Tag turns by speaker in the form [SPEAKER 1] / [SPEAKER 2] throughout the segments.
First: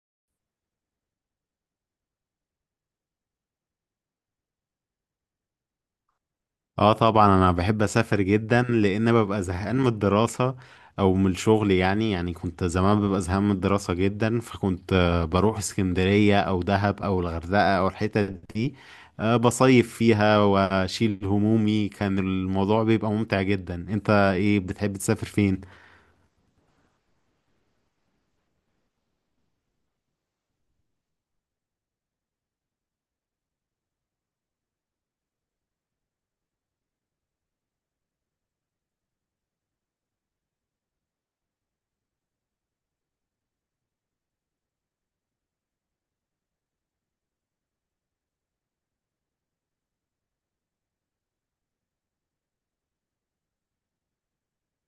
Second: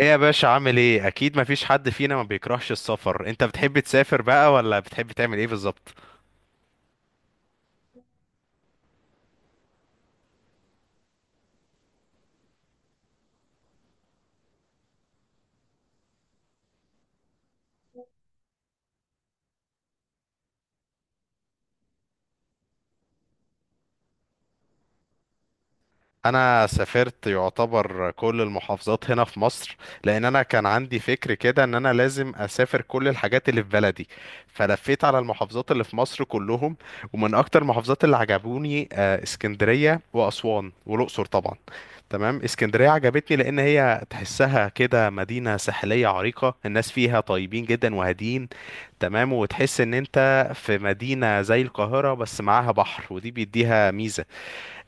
[SPEAKER 1] ايه يا باشا؟ عامل ايه؟ اكيد مفيش حد فينا ما بيكرهش السفر. انت بتحب تسافر بقى ولا بتحب تعمل ايه بالظبط؟
[SPEAKER 2] اه طبعا انا بحب اسافر جدا لان ببقى زهقان من الدراسة او من الشغل. يعني كنت زمان ببقى زهقان من الدراسة جدا فكنت بروح اسكندرية او دهب او الغردقة او الحتت دي. بصيف فيها واشيل همومي. كان الموضوع بيبقى ممتع جدا. انت ايه بتحب تسافر فين؟
[SPEAKER 1] انا سافرت يعتبر كل المحافظات هنا في مصر، لان انا كان عندي فكر كده ان انا لازم اسافر كل الحاجات اللي في بلدي، فلفيت على المحافظات اللي في مصر كلهم. ومن اكتر المحافظات اللي عجبوني اسكندرية واسوان والاقصر طبعا. تمام، اسكندرية عجبتني لأن هي تحسها كده مدينة ساحلية عريقة، الناس فيها طيبين جدا وهادين. تمام، وتحس إن أنت في مدينة زي القاهرة بس معاها بحر، ودي بيديها ميزة.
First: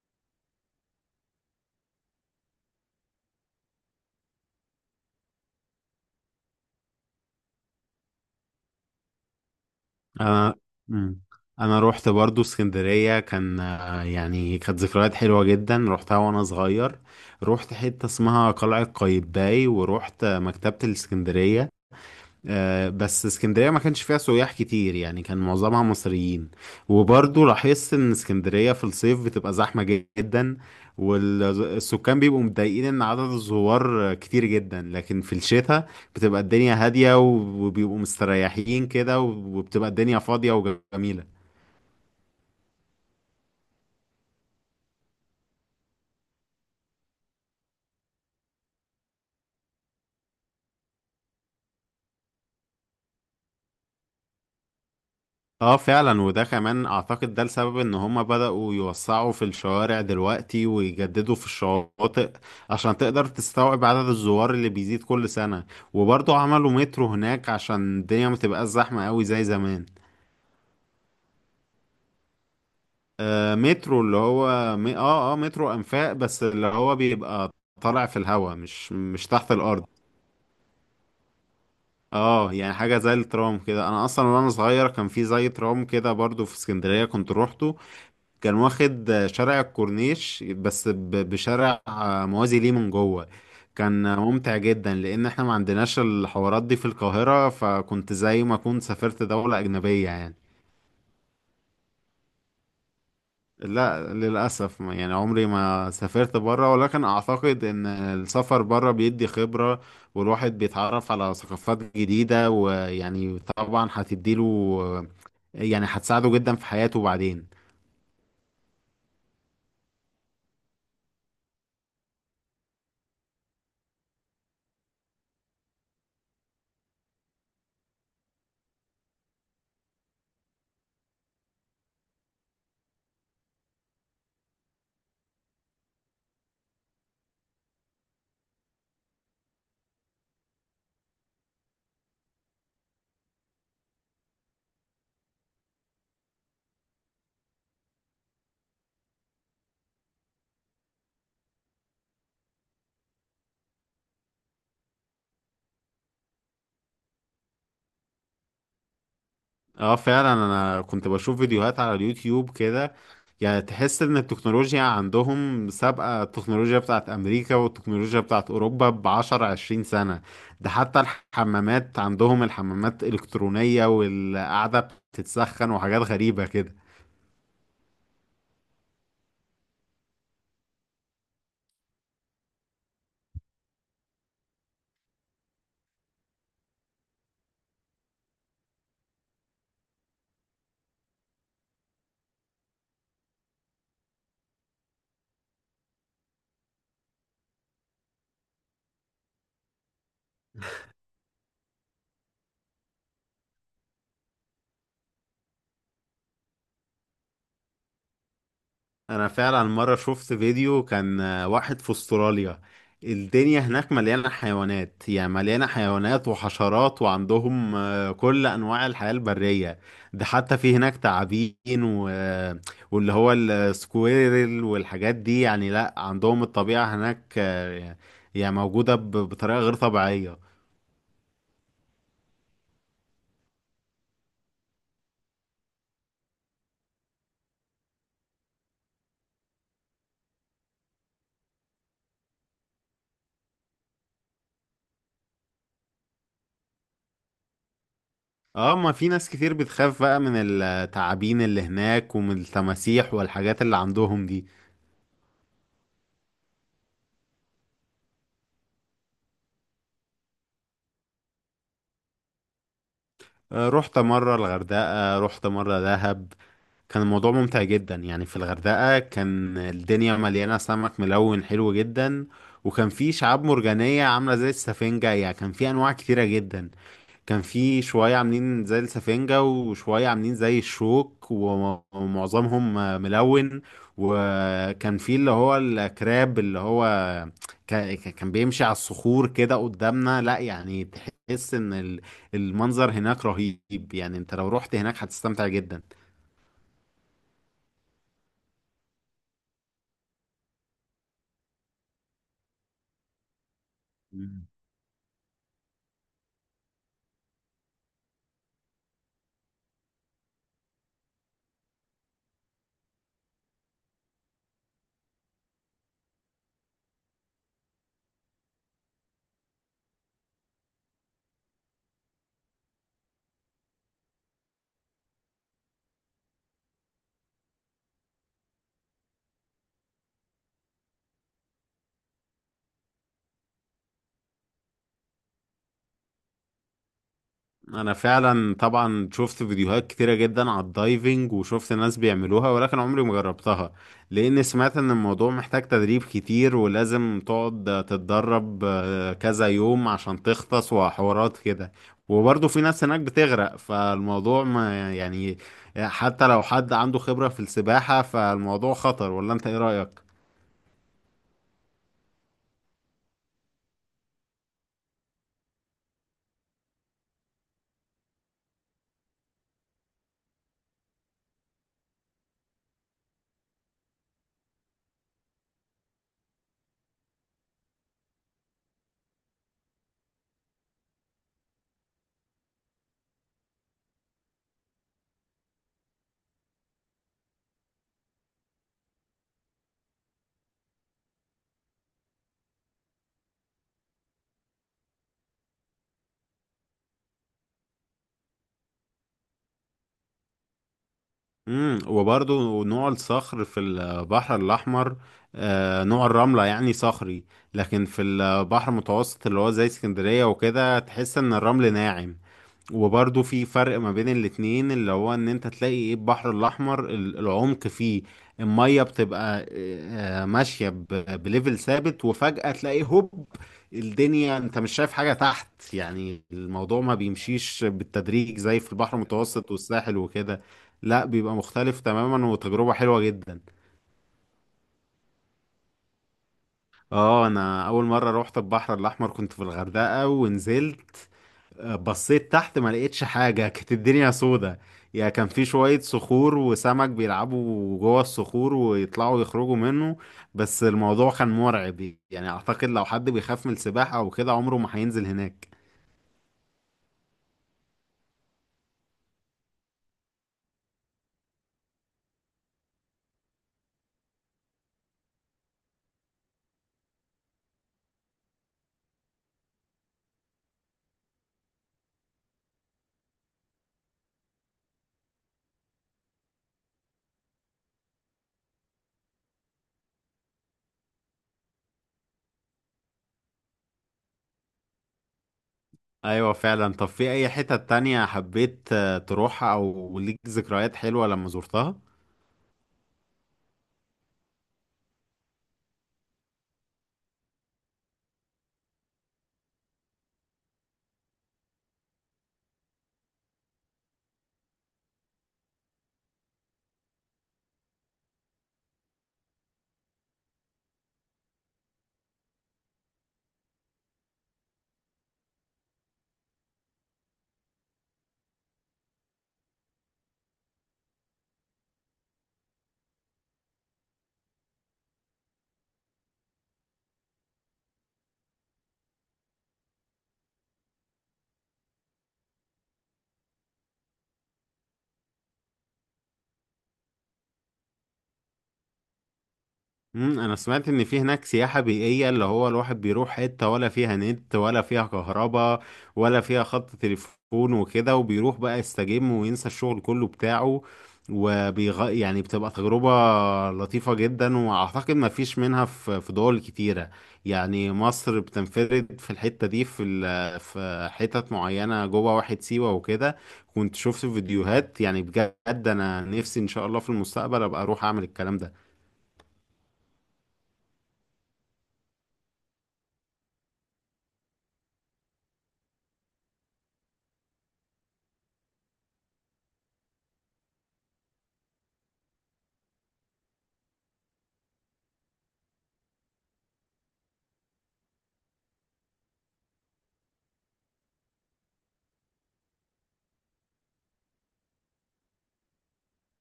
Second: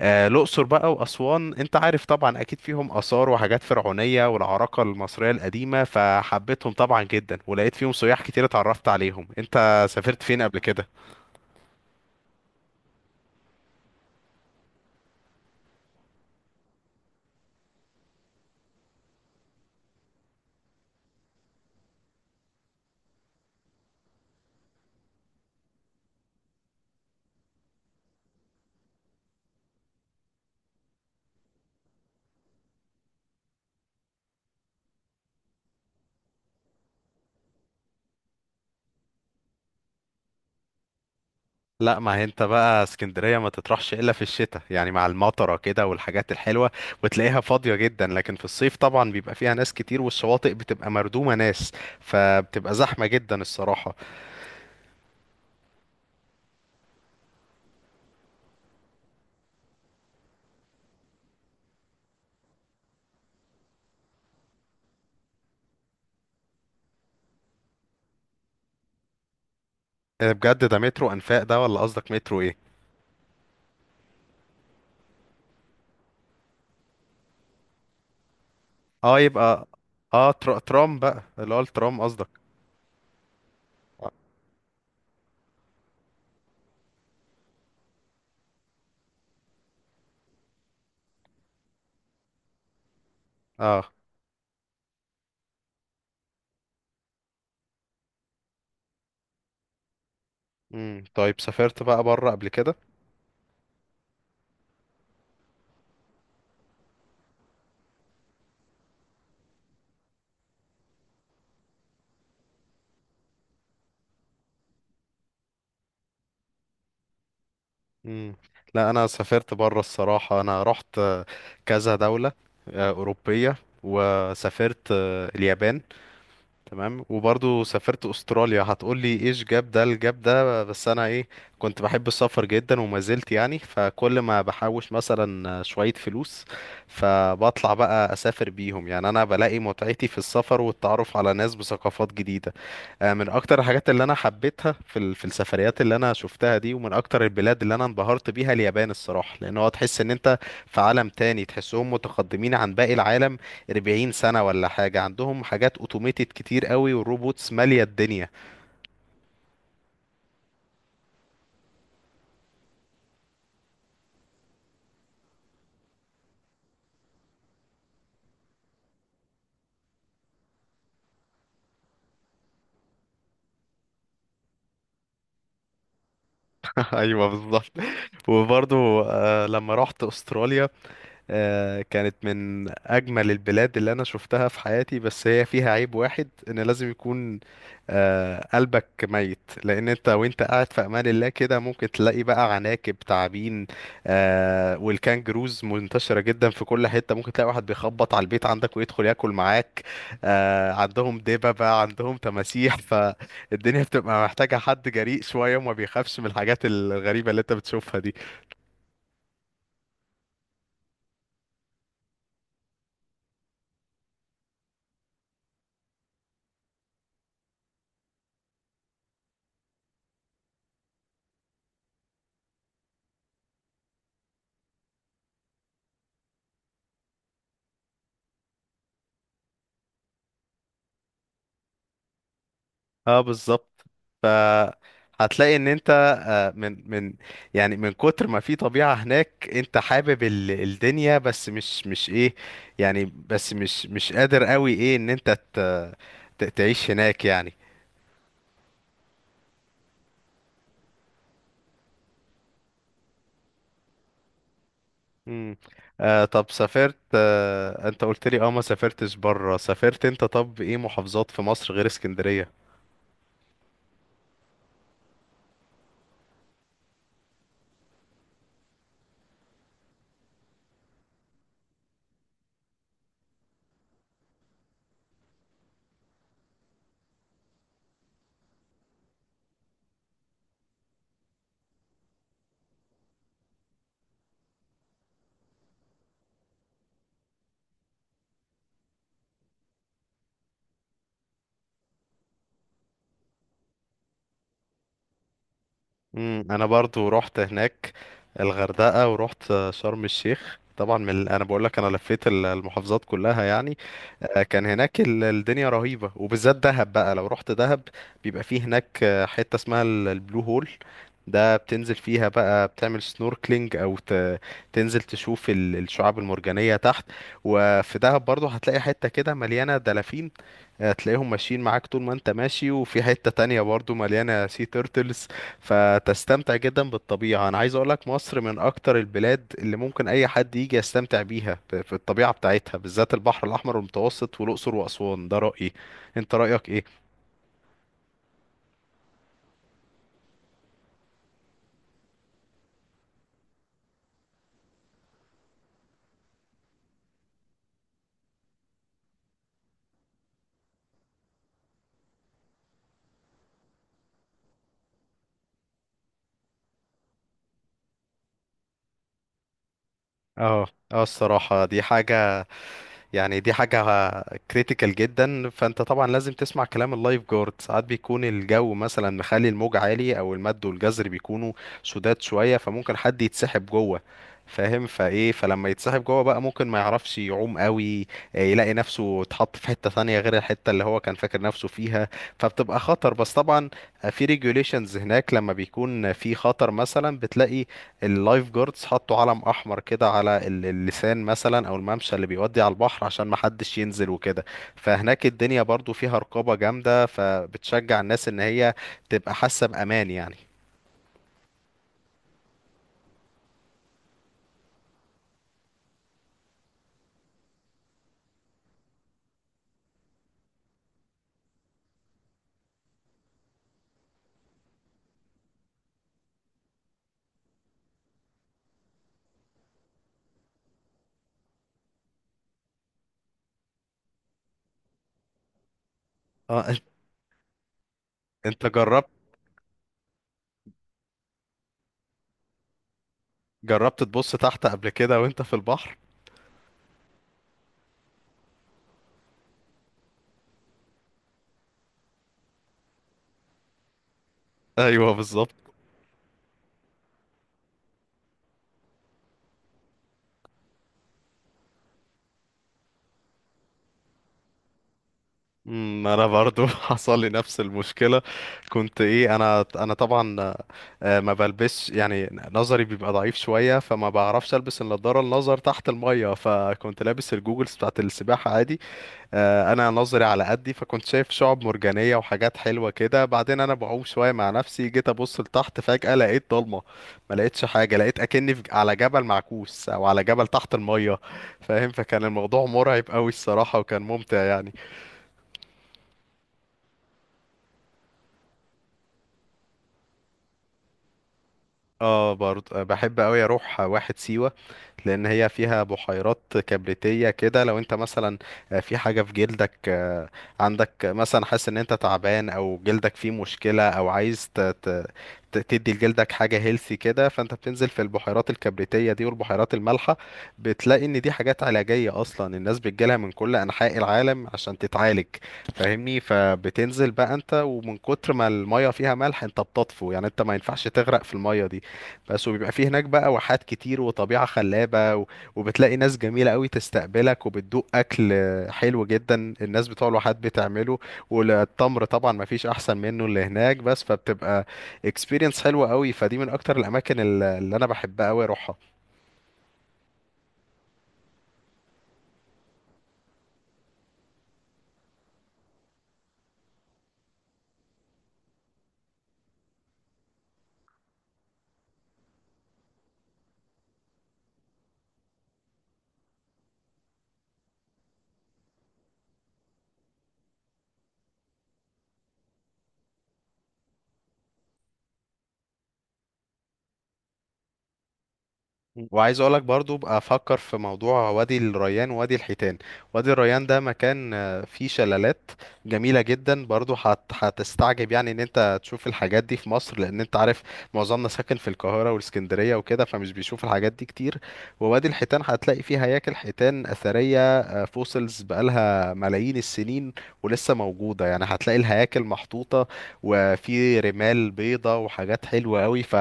[SPEAKER 1] آه، الأقصر بقى وأسوان، أنت عارف طبعا أكيد فيهم آثار وحاجات فرعونية والعراقة المصرية القديمة، فحبيتهم طبعا جدا، ولقيت فيهم سياح كتير اتعرفت عليهم. أنت سافرت فين
[SPEAKER 2] انا
[SPEAKER 1] قبل كده؟
[SPEAKER 2] مم. انا روحت برضو اسكندريه. كان يعني كانت ذكريات حلوه جدا، روحتها وانا صغير. روحت حته اسمها قلعه قايتباي وروحت مكتبه الاسكندريه. بس اسكندرية ما كانش فيها سياح كتير، يعني كان معظمها مصريين. وبرضو لاحظت ان اسكندرية في الصيف بتبقى زحمة جدا، والسكان بيبقوا متضايقين ان عدد الزوار كتير جدا. لكن في الشتاء بتبقى الدنيا هادية وبيبقوا مستريحين كده، وبتبقى الدنيا فاضية وجميلة.
[SPEAKER 1] لا، ما هي انت بقى اسكندرية ما تطرحش الا في الشتاء، يعني مع المطرة كده والحاجات الحلوة، وتلاقيها فاضية جدا. لكن في الصيف طبعا بيبقى فيها ناس كتير، والشواطئ بتبقى مردومة ناس، فبتبقى زحمة جدا الصراحة.
[SPEAKER 2] اه فعلا، وده كمان اعتقد ده السبب ان هما بدأوا يوسعوا في الشوارع دلوقتي ويجددوا في الشواطئ عشان تقدر تستوعب عدد الزوار اللي بيزيد كل سنة. وبرضه عملوا مترو هناك عشان الدنيا ما تبقاش زحمة قوي زي زمان.
[SPEAKER 1] اه بجد، ده مترو انفاق ده ولا قصدك مترو ايه؟
[SPEAKER 2] آه مترو اللي هو م... اه اه مترو انفاق، بس اللي هو بيبقى طالع في الهواء، مش
[SPEAKER 1] اه
[SPEAKER 2] مش تحت
[SPEAKER 1] يبقى
[SPEAKER 2] الارض.
[SPEAKER 1] اه ترام بقى، اللي هو الترام قصدك؟
[SPEAKER 2] اه يعني حاجة زي الترام كده. انا اصلا وانا صغير كان في زي ترام كده برضه في اسكندرية كنت روحته. كان واخد شارع الكورنيش بس بشارع موازي ليه من جوه.
[SPEAKER 1] اه.
[SPEAKER 2] كان ممتع جدا لان احنا ما عندناش الحوارات دي في القاهرة، فكنت زي ما كنت سافرت دولة اجنبية يعني.
[SPEAKER 1] طيب، سافرت بقى بره قبل كده؟
[SPEAKER 2] لا للاسف، يعني عمري ما سافرت بره، ولكن اعتقد ان السفر بره بيدي خبرة والواحد بيتعرف على ثقافات جديدة، ويعني طبعا هتديله يعني هتساعده جدا في حياته بعدين.
[SPEAKER 1] امم لا، انا سافرت بره الصراحة. انا رحت كذا دولة أوروبية، وسافرت اليابان. تمام، وبرضو سافرت استراليا. هتقول لي ايش جاب ده الجاب ده؟ بس انا ايه، كنت بحب السفر جدا وما زلت، يعني فكل ما بحوش مثلا شوية فلوس فبطلع بقى اسافر بيهم، يعني انا بلاقي متعتي في السفر والتعرف على ناس بثقافات جديدة. من اكتر الحاجات اللي انا حبيتها في في السفريات اللي انا شفتها دي، ومن اكتر البلاد اللي انا انبهرت بيها اليابان الصراحه، لان هو تحس ان انت في عالم تاني، تحسهم متقدمين عن باقي العالم 40 سنه ولا حاجه. عندهم حاجات اوتوميتد كتير قوي، والروبوتس ماليه الدنيا.
[SPEAKER 2] اه فعلا، انا كنت بشوف فيديوهات على اليوتيوب كده. يعني تحس ان التكنولوجيا عندهم سابقة التكنولوجيا بتاعت امريكا والتكنولوجيا بتاعت اوروبا بعشر عشرين سنة. ده حتى الحمامات عندهم الحمامات الكترونية، والقعدة بتتسخن وحاجات غريبة كده.
[SPEAKER 1] ايوه بالظبط. وبرضو لما رحت استراليا كانت من أجمل البلاد اللي أنا شفتها في حياتي، بس هي فيها عيب واحد، إن لازم يكون قلبك ميت، لأن أنت وأنت قاعد في أمان الله كده ممكن تلاقي بقى عناكب، تعابين، والكانجروز منتشرة جدا في كل حتة، ممكن تلاقي واحد بيخبط على البيت عندك ويدخل ياكل معاك. عندهم دببة، عندهم تماسيح. فالدنيا بتبقى محتاجة حد جريء شوية وما بيخافش من الحاجات الغريبة اللي أنت بتشوفها دي.
[SPEAKER 2] انا فعلا مره شفت فيديو، كان واحد في استراليا. الدنيا هناك مليانه حيوانات، يعني مليانه حيوانات وحشرات، وعندهم كل انواع الحياه البريه. ده حتى في هناك تعابين و... آه، واللي هو السكويرل والحاجات دي. يعني لا، عندهم الطبيعه هناك يعني موجوده بطريقه غير طبيعيه.
[SPEAKER 1] اه بالظبط. ف هتلاقي ان انت من يعني من كتر ما في طبيعة هناك، انت حابب الدنيا، بس مش ايه، يعني بس مش قادر قوي ايه ان انت تعيش هناك يعني.
[SPEAKER 2] اه ما في ناس كتير بتخاف بقى من التعابين اللي هناك ومن التماسيح والحاجات اللي عندهم دي.
[SPEAKER 1] امم آه، طب سافرت آه، انت قلت لي اه ما سافرتش بره. سافرت انت طب ايه محافظات في مصر غير اسكندرية؟
[SPEAKER 2] رحت مرة الغردقة، رحت مرة دهب. كان الموضوع ممتع جدا. يعني في الغردقة كان الدنيا مليانة سمك ملون حلو جدا، وكان في شعاب مرجانية عاملة زي السفنجة. يعني كان في أنواع كتيرة جدا، كان في شوية عاملين زي السفنجة وشوية عاملين زي الشوك، ومعظمهم ملون. وكان في اللي هو الكراب، اللي هو كان بيمشي على الصخور كده قدامنا. لا يعني تحس ان المنظر هناك رهيب، يعني انت لو رحت هناك هتستمتع جدا.
[SPEAKER 1] مم، انا برضو رحت هناك الغردقة، ورحت شرم الشيخ طبعا، من انا بقول لك انا لفيت المحافظات كلها يعني. كان هناك الدنيا رهيبة، وبالذات دهب بقى. لو رحت دهب بيبقى فيه هناك حتة اسمها البلو هول. ده بتنزل فيها بقى، بتعمل سنوركلينج او تنزل تشوف الشعاب المرجانية تحت. وفي دهب برضو هتلاقي حتة كده مليانة دلافين، تلاقيهم ماشيين معاك طول ما انت ماشي، وفي حتة تانية برضو مليانة سي تيرتلز، فتستمتع جدا بالطبيعة. انا عايز اقولك مصر من اكتر البلاد اللي ممكن اي حد يجي يستمتع بيها في الطبيعة بتاعتها، بالذات البحر الاحمر والمتوسط والاقصر واسوان، ده رأيي. انت رأيك ايه؟
[SPEAKER 2] انا فعلا طبعا شفت فيديوهات كتيرة جدا على الدايفنج وشفت ناس بيعملوها، ولكن عمري ما جربتها. لان سمعت ان الموضوع محتاج تدريب كتير، ولازم تقعد تتدرب كذا يوم عشان تغطس وحوارات كده. وبرضه في ناس هناك بتغرق، فالموضوع ما يعني حتى لو حد عنده خبرة في السباحة فالموضوع خطر، ولا انت ايه رأيك؟
[SPEAKER 1] اه، اه الصراحة دي حاجة، يعني دي حاجة كريتيكال جدا. فانت طبعا لازم تسمع كلام اللايف جارد. ساعات بيكون الجو مثلا مخلي الموج عالي، او المد والجزر بيكونوا سداد شوية، فممكن حد يتسحب جوه، فاهم؟ فايه، فلما يتسحب جوه بقى ممكن ما يعرفش يعوم قوي، يلاقي نفسه اتحط في حتة ثانية غير الحتة اللي هو كان فاكر نفسه فيها، فبتبقى خطر. بس طبعا في ريجوليشنز هناك، لما بيكون في خطر مثلا بتلاقي اللايف جاردز حطوا علم احمر كده على اللسان مثلا، او الممشى اللي بيودي على البحر، عشان محدش ينزل وكده. فهناك الدنيا برضو فيها رقابة جامدة، فبتشجع الناس ان هي تبقى حاسة بامان يعني.
[SPEAKER 2] امم، وبرضو نوع الصخر في البحر الأحمر نوع الرملة يعني صخري، لكن في البحر المتوسط اللي هو زي اسكندرية وكده تحس إن الرمل ناعم. وبرضه في فرق ما بين الاتنين، اللي هو ان انت تلاقي ايه، البحر الاحمر العمق فيه المية بتبقى ماشية بليفل ثابت، وفجأة تلاقي هوب، الدنيا انت مش شايف حاجة تحت. يعني
[SPEAKER 1] اه،
[SPEAKER 2] الموضوع ما بيمشيش بالتدريج زي
[SPEAKER 1] إنت
[SPEAKER 2] في البحر
[SPEAKER 1] جربت،
[SPEAKER 2] المتوسط والساحل وكده. لا بيبقى مختلف تماما، وتجربة حلوة جدا.
[SPEAKER 1] جربت تبص تحت قبل كده وانت في البحر؟
[SPEAKER 2] اه انا اول مرة روحت البحر الاحمر كنت في الغردقة، ونزلت بصيت تحت ما لقيتش حاجة، كانت الدنيا سودة. يعني
[SPEAKER 1] ايوه
[SPEAKER 2] كان في
[SPEAKER 1] بالظبط.
[SPEAKER 2] شوية صخور وسمك بيلعبوا جوه الصخور ويطلعوا يخرجوا منه، بس الموضوع كان مرعب. يعني أعتقد لو حد بيخاف من السباحة أو كده عمره ما هينزل هناك.
[SPEAKER 1] انا برضو حصل لي نفس المشكله. كنت ايه، انا طبعا ما بلبسش، يعني نظري بيبقى ضعيف شويه، فما بعرفش البس النضاره النظر تحت الميه، فكنت لابس الجوجلز بتاعت السباحه عادي. انا نظري على قدي، فكنت شايف شعب مرجانيه وحاجات حلوه كده. بعدين انا بعوم شويه مع نفسي، جيت ابص لتحت فجاه لقيت ضلمه، ما لقيتش حاجه، لقيت اكني على جبل معكوس او على جبل تحت الميه، فاهم؟ فكان الموضوع مرعب قوي الصراحه، وكان ممتع يعني.
[SPEAKER 2] أيوة فعلا. طب في أي حتة تانية حبيت تروحها أو ليك ذكريات حلوة لما زرتها؟
[SPEAKER 1] اه برضه بحب قوي اروح واحد سيوة، لان هي فيها بحيرات كبريتية كده. لو انت مثلا في حاجة في جلدك، عندك مثلا حاسس ان انت تعبان، او جلدك فيه مشكلة، او عايز تدي لجلدك حاجة هيلثي كده، فانت بتنزل في البحيرات الكبريتية دي والبحيرات المالحة، بتلاقي ان دي حاجات علاجية اصلا، الناس بتجيلها من كل انحاء العالم عشان تتعالج، فاهمني؟ فبتنزل بقى انت، ومن كتر ما المية فيها ملح انت بتطفو، يعني انت ما ينفعش تغرق في المية دي. بس وبيبقى فيه هناك بقى واحات كتير وطبيعة خلابة، وبتلاقي ناس جميلة قوي تستقبلك، وبتدوق أكل حلو جدا الناس بتوع الواحات بتعمله، والتمر طبعا ما فيش أحسن منه اللي هناك، بس فبتبقى experience حلوة قوي، فدي من أكتر الأماكن اللي أنا بحبها قوي أروحها.
[SPEAKER 2] امم، انا سمعت ان في هناك سياحة بيئية، اللي هو الواحد بيروح حتة ولا فيها نت ولا فيها كهرباء ولا فيها خط تليفون وكده، وبيروح بقى يستجم وينسى الشغل كله بتاعه. يعني بتبقى تجربة لطيفة جدا، واعتقد ما فيش منها في دول كتيرة. يعني مصر بتنفرد في الحتة دي، في في حتت معينة جوه واحد سيوة وكده. كنت شفت فيديوهات، يعني بجد انا نفسي ان شاء الله في المستقبل ابقى اروح اعمل الكلام ده.
[SPEAKER 1] وعايز اقولك برضو بقى افكر في موضوع وادي الريان ووادي الحيتان. وادي الريان ده مكان فيه شلالات جميلة جدا، برضو هتستعجب يعني ان انت تشوف الحاجات دي في مصر، لان انت عارف معظمنا ساكن في القاهرة والاسكندرية وكده، فمش بيشوف الحاجات دي كتير. ووادي الحيتان هتلاقي فيه هياكل حيتان اثرية، فوسلز بقالها ملايين السنين ولسه موجودة، يعني هتلاقي الهياكل محطوطة، وفي رمال بيضة وحاجات حلوة قوي، ف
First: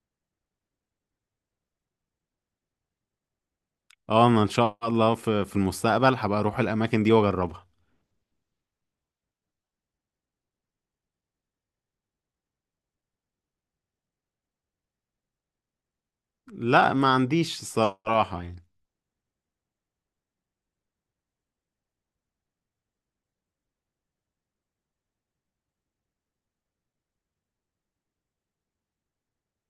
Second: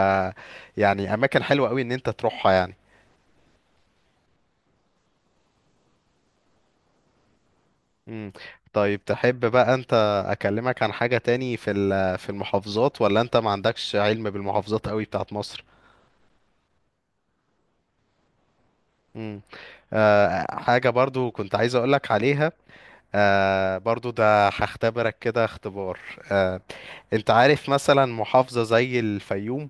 [SPEAKER 1] يعني اماكن حلوة قوي ان انت تروحها يعني.
[SPEAKER 2] اه انا ان شاء الله في المستقبل هبقى اروح الاماكن دي واجربها.
[SPEAKER 1] مم. طيب تحب بقى انت اكلمك عن حاجة تاني في في المحافظات، ولا انت ما عندكش علم بالمحافظات قوي بتاعت مصر؟
[SPEAKER 2] لا ما عنديش الصراحه يعني.
[SPEAKER 1] مم. آه، حاجة برضو كنت عايز اقولك عليها، آه برضو ده هختبرك كده اختبار. آه، انت عارف مثلا محافظة زي الفيوم؟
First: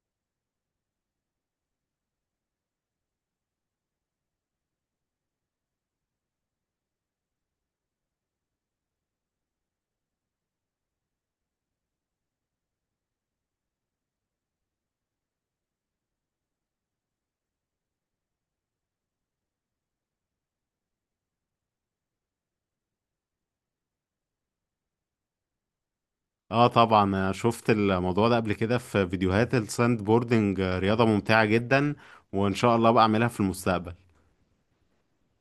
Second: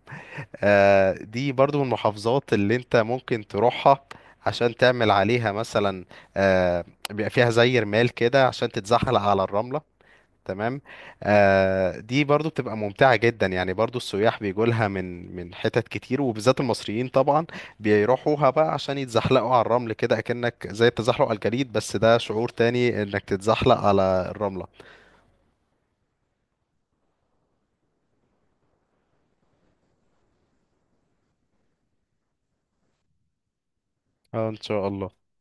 [SPEAKER 1] آه دي برضو من المحافظات اللي انت ممكن تروحها عشان تعمل عليها مثلا، آه، بيبقى فيها زي رمال كده عشان تتزحلق على الرملة، تمام؟ آه دي برضو بتبقى ممتعة جدا، يعني برضو السياح بيجوا لها من حتت كتير، وبالذات المصريين طبعا بيروحوها بقى عشان يتزحلقوا على الرمل كده، اكنك زي التزحلق على الجليد، بس ده شعور تاني انك تتزحلق على الرملة.
[SPEAKER 2] اه طبعا، شفت الموضوع ده قبل كده في فيديوهات الساند بوردنج. رياضه ممتعه جدا، وان شاء الله بقى اعملها في المستقبل.
[SPEAKER 1] آه ان شاء الله.